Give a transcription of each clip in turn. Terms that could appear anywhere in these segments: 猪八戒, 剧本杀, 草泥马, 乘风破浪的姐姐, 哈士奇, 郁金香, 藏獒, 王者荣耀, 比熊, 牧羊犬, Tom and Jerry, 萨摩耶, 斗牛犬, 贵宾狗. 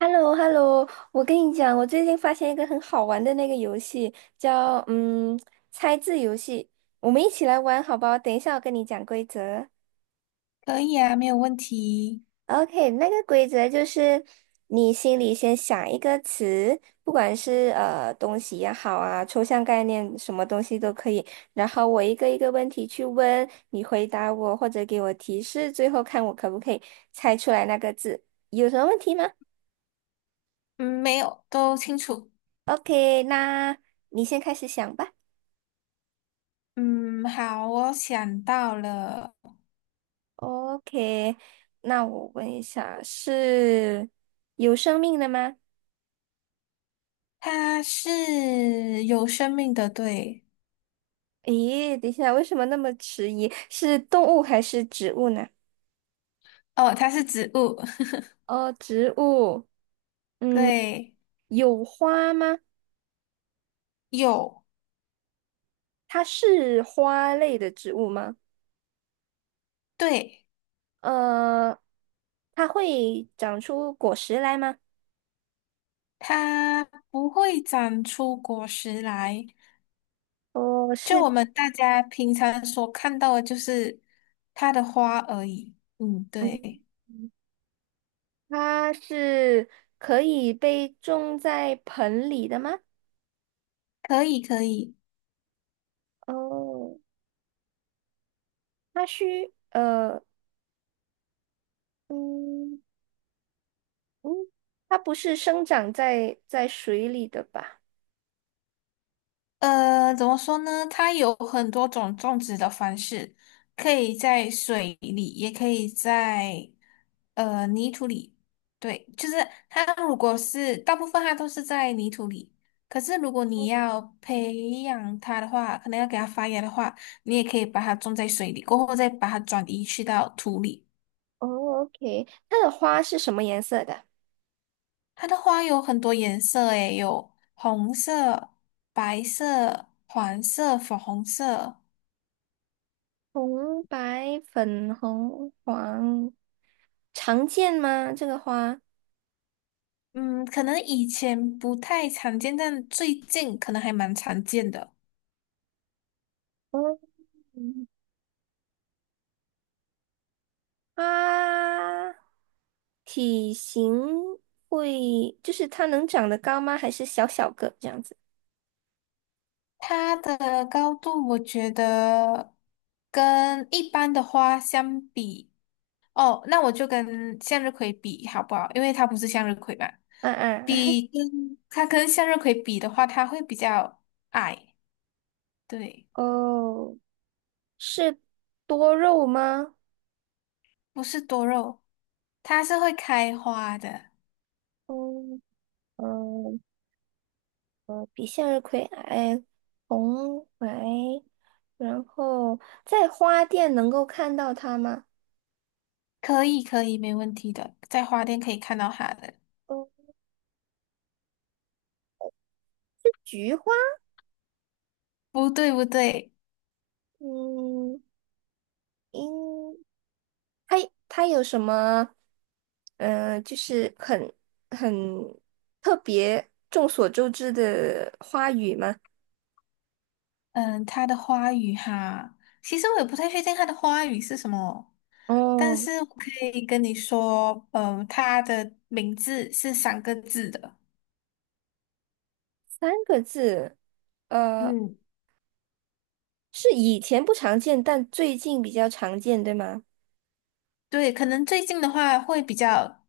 h e l l o h e l l o 我跟你讲，我最近发现一个很好玩的那个游戏，叫猜字游戏，我们一起来玩好不好？等一下我跟你讲规则。可以啊，没有问题。OK，那个规则就是你心里先想一个词，不管是东西也好啊，抽象概念什么东西都可以，然后我一个一个问题去问，你回答我或者给我提示，最后看我可不可以猜出来那个字。有什么问题吗嗯，没有，都清楚。？OK，那你先开始想吧。嗯，好，我想到了，OK，那我问一下，是有生命的吗？它是有生命的，对。咦，等一下，为什么那么迟疑？是动物还是植物呢？哦，它是植物，哦，植物，嗯，对，有花吗？有，它是花类的植物吗？对，呃，它会长出果实来吗？它不会长出果实来，哦，就是，我们大家平常所看到的，就是它的花而已。嗯，对，嗯，它是可以被种在盆里的吗？可以，可以。哦，它需，呃，嗯。嗯，它不是生长在水里的吧？怎么说呢？它有很多种种植的方式，可以在水里，也可以在泥土里。对，就是它如果是大部分它都是在泥土里，可是如果你哦要培养它的话，可能要给它发芽的话，你也可以把它种在水里，过后再把它转移去到土里。，OK，它的花是什么颜色的？它的花有很多颜色，诶，有红色、白色、黄色、粉红色。红、白、粉红、黄，常见吗？这个花？嗯，可能以前不太常见，但最近可能还蛮常见的。嗯，它体型会，就是它能长得高吗？还是小小个这样子？它的高度，我觉得跟一般的花相比，哦，那我就跟向日葵比好不好？因为它不是向日葵嘛，啊啊，比跟它跟向日葵比的话，它会比较矮，对，哦，是多肉吗？不是多肉，它是会开花的，嗯嗯比向日葵矮，红白。然后在花店能够看到它吗？可以可以，没问题的，在花店可以看到它的。哦，菊花，不对不对。嗯，应它它有什么？就是很特别、众所周知的花语吗？嗯，它的花语哈，其实我也不太确定它的花语是什么，但哦，是我可以跟你说，嗯，它的名字是三个字的。三个字，呃，嗯，是以前不常见，但最近比较常见，对吗？对，可能最近的话会比较，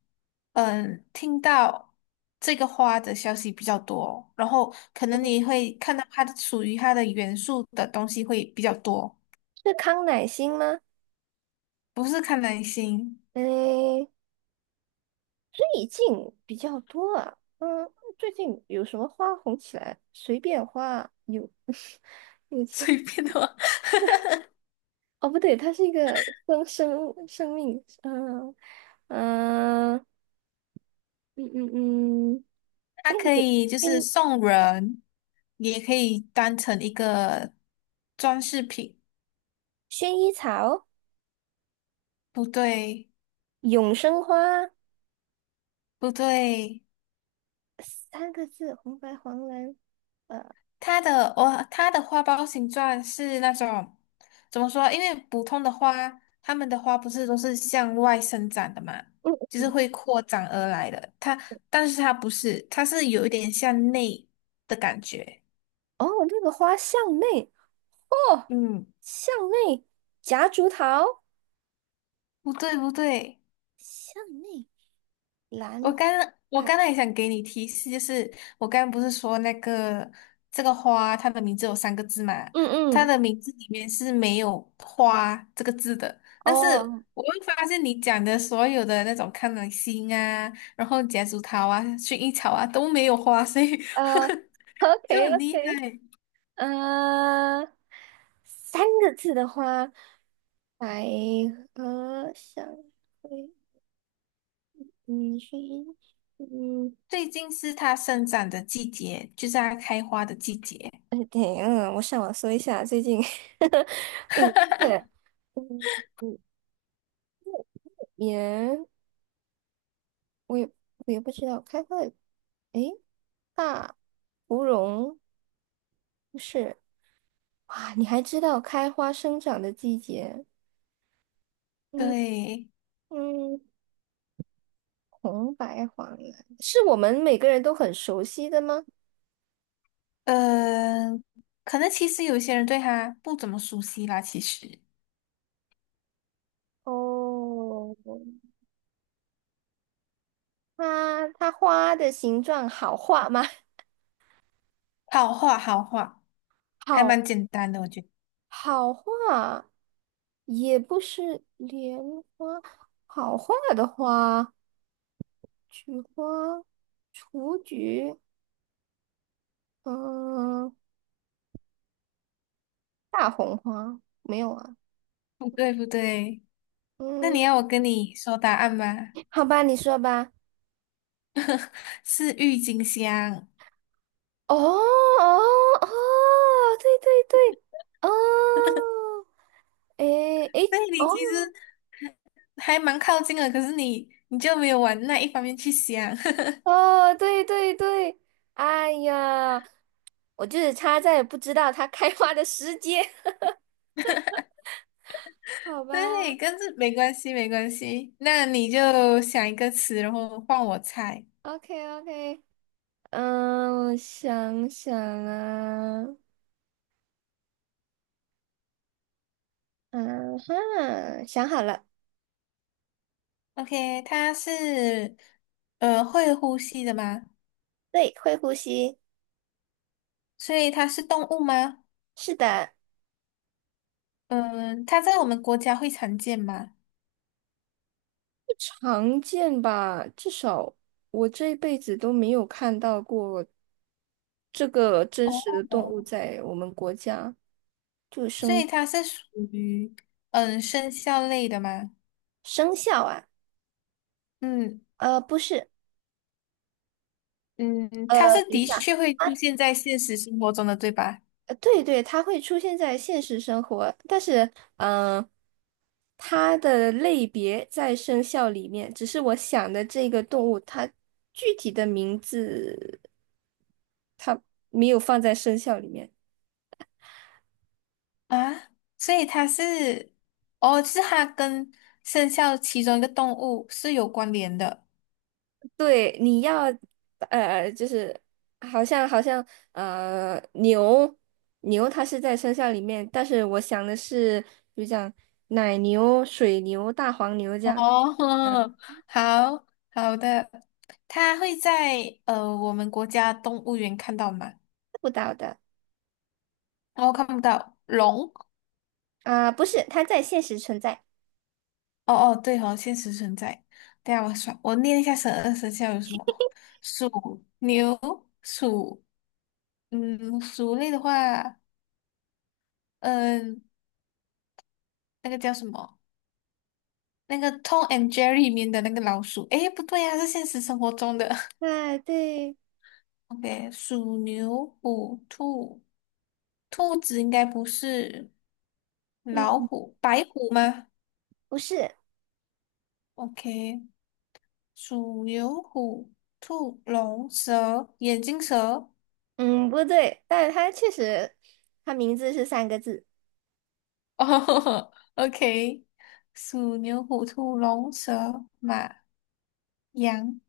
听到这个花的消息比较多，然后可能哦你会看到它的属于它的元素的东西会比较多，是康乃馨吗？不是看男星，诶，意境比较多啊。嗯，最近有什么花红起来？随便花啊有 有 钱随便的话哦，不对，它是一个生命，嗯嗯嗯嗯，它三个可字，以就是薰送人，也可以当成一个装饰品。薰衣草、不对，永生花，不对，三个字，红白黄蓝，呃它的花苞形状是那种怎么说？因为普通的花，它们的花不是都是向外生长的嘛，嗯就是会扩展而来的。但是它不是，它是有一点向内的感觉。哦，那个花向内哦，嗯，向内夹竹桃，不对，不对。向内兰我刚我花，刚才也想给你提示，就是我刚刚不是说那个这个花，它的名字有三个字嘛？嗯它嗯。的名字里面是没有"花"这个字的。但是哦，我会发现你讲的所有的那种康乃馨啊，然后夹竹桃啊、薰衣草啊都没有花，所以 呃 就，OK 很厉 OK，害。呃，三个字的话，百合香会，嗯，薰衣，嗯，最近是它生长的季节，就是它开花的季节。哎，我上网搜一下，最近 五月，嗯，五年，我也我也不知道，开花的，诶，大芙蓉不是，哇，你还知道开花生长的季节？嗯对，嗯。红白黄蓝是我们每个人都很熟悉的吗？嗯、可能其实有些人对它不怎么熟悉啦，其实。哦，它花的形状好画吗？好画好画，还好蛮简单的，我觉得。好画，也不是莲花，好画的花，菊花、雏菊，嗯，大红花没有啊？不对不对，那嗯，你要我跟你说答案吗？好吧，你说吧。是郁金香。哦哦哦，对对对，哦。诶诶，对，哦，你其实还蛮靠近的，可是你就没有往那一方面去想。哦，对对对，哎呀，我就是差在不知道它开花的时间，好对，吧但是没关系没关系，那你就想一个词，然后换我猜。？OK OK，我想想啊，嗯哈，想好了，OK,它是会呼吸的吗？对，会呼吸，所以它是动物吗？是的，嗯、它在我们国家会常见吗？常见吧，至少我这辈子都没有看到过这个真实哦，的动物在我们国家，就所以生它是属于生肖类的吗？生肖啊，嗯不是，嗯，它是等一的确下。会出现在现实生活中的，对吧？对对，它会出现在现实生活，但是嗯、呃它的类别在生肖里面，只是我想的这个动物，它具体的名字没有放在生肖里面。啊，所以它是哦，是它跟生肖其中一个动物是有关联的。对，就是好像呃牛牛它是在生肖里面，但是我想的是，比如讲奶牛、水牛、大黄牛这样，哦，嗯，好好的，它会在我们国家动物园看到吗？不到的哦，看不到龙。啊、不是，它在现实存在。哦哦，对哦，现实存在。等一下我算，我念一下十二生肖有什么：鼠、牛、鼠，鼠类的话，嗯、那个叫什么？那个《Tom and Jerry》里面的那个老鼠。诶，不对呀、是现实生活中的。对对，OK,鼠、牛、虎、兔，兔子应该不是老嗯，虎，白虎吗不是，？OK,鼠、牛、虎、兔、龙、蛇、眼镜蛇。嗯，不对，但是它确实，它名字是三个字哦 ，OK,鼠、牛、虎、兔、龙、蛇、马、羊，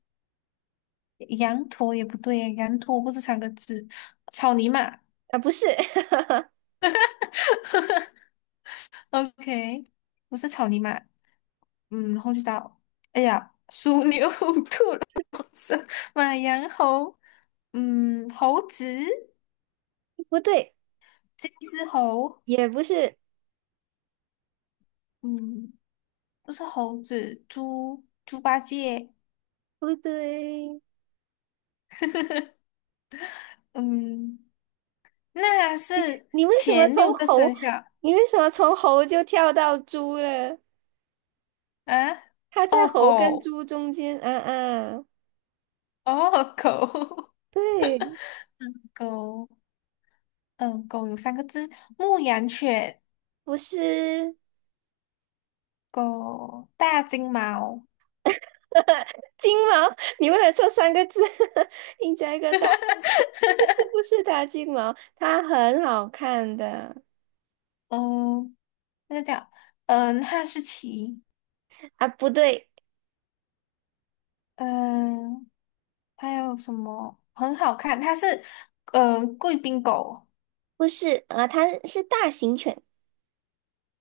羊驼也不对耶，羊驼不是三个字，草泥马啊，不是，，OK,不是草泥马，然后就到，哎呀，鼠、牛、虎、兔、龙、蛇、马、羊、猴，猴子，不对，这只猴，也不是，嗯，不是猴子，猪，猪八戒，不对。嗯，那是你为什么前六从个猴，生肖。你为什么从猴就跳到猪了？啊，它在哦，猴跟狗，猪中间，嗯嗯，哦，狗，对，狗，嗯，狗有三个字，牧羊犬，不是狗，大金毛，金毛，你为了这三个字 硬加一个大，不是不是大金毛，它很好看的嗯，那个叫，哈士奇，啊，不对。嗯，还有什么很好看？它是，贵宾狗，不是啊，它是大型犬，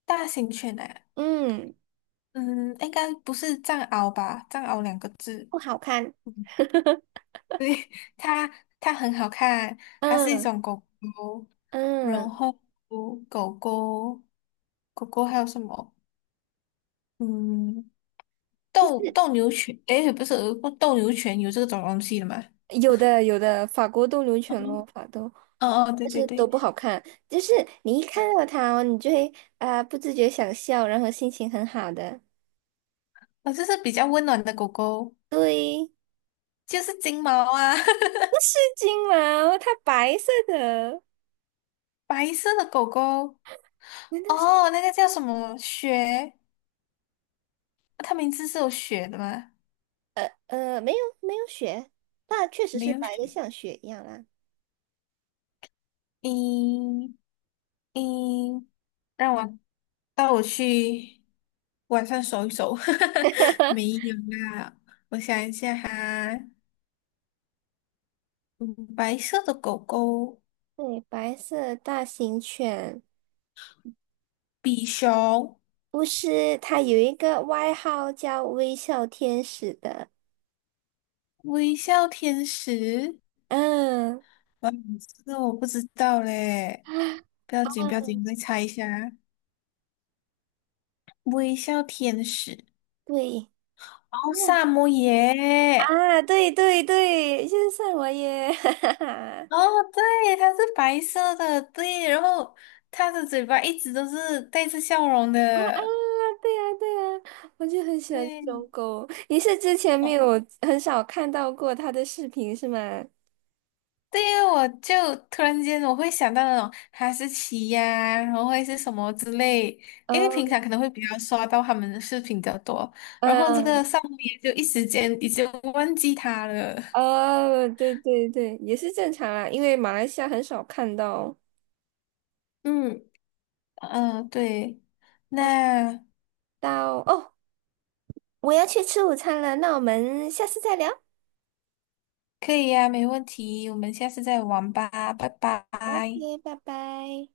大型犬诶，嗯，嗯，应该不是藏獒吧？藏獒两个字，不好看。对它它很好看，它是一嗯种狗狗，然嗯，后狗狗狗狗还有什么？嗯，斗牛犬，诶，不是斗牛犬有这种东西的吗？有的有的，法国斗牛犬咯，嗯法斗，哦，哦对但对是都对，不好看。就是你一看到它哦，你就会啊、不自觉想笑，然后心情很好的。哦，这是比较温暖的狗狗，对，就是金毛啊，不是金毛，它白色的，白色的狗狗，难道是？哦，那个叫什么雪？它名字是有雪的吗？没有没有雪，但确实没是有白的，雪，像雪一样啦。嗯嗯。让我带我去晚上走一走。没有啦，我想一下哈，嗯白色的狗狗，对，白色大型犬，比熊，不是，它有一个外号叫微笑天使的。微笑天使，嗯，哇，这个我不知道嘞。不要紧，不要紧，我再猜一下。微笑天使，对。哦，那。萨摩耶，啊，对对对，就是萨我耶，哈哈哈！哦，对，它是白色的，对，然后它的嘴巴一直都是带着笑容啊啊，的，对呀、对呀、我就很喜欢这对，种狗。你是之前没哦，有很少看到过它的视频是吗？对呀，我就突然间我会想到那种哈士奇呀、然后会是什么之类，因为哦，平常可能会比较刷到他们的视频比较多，然后这个嗯，上面就一时间已经忘记他了。哦，对对对，也是正常啦，因为马来西亚很少看到。嗯，嗯，对，那那到哦，我要去吃午餐了，那我们下次再聊。可以呀、没问题，我们下次再玩吧，拜拜。OK，拜拜。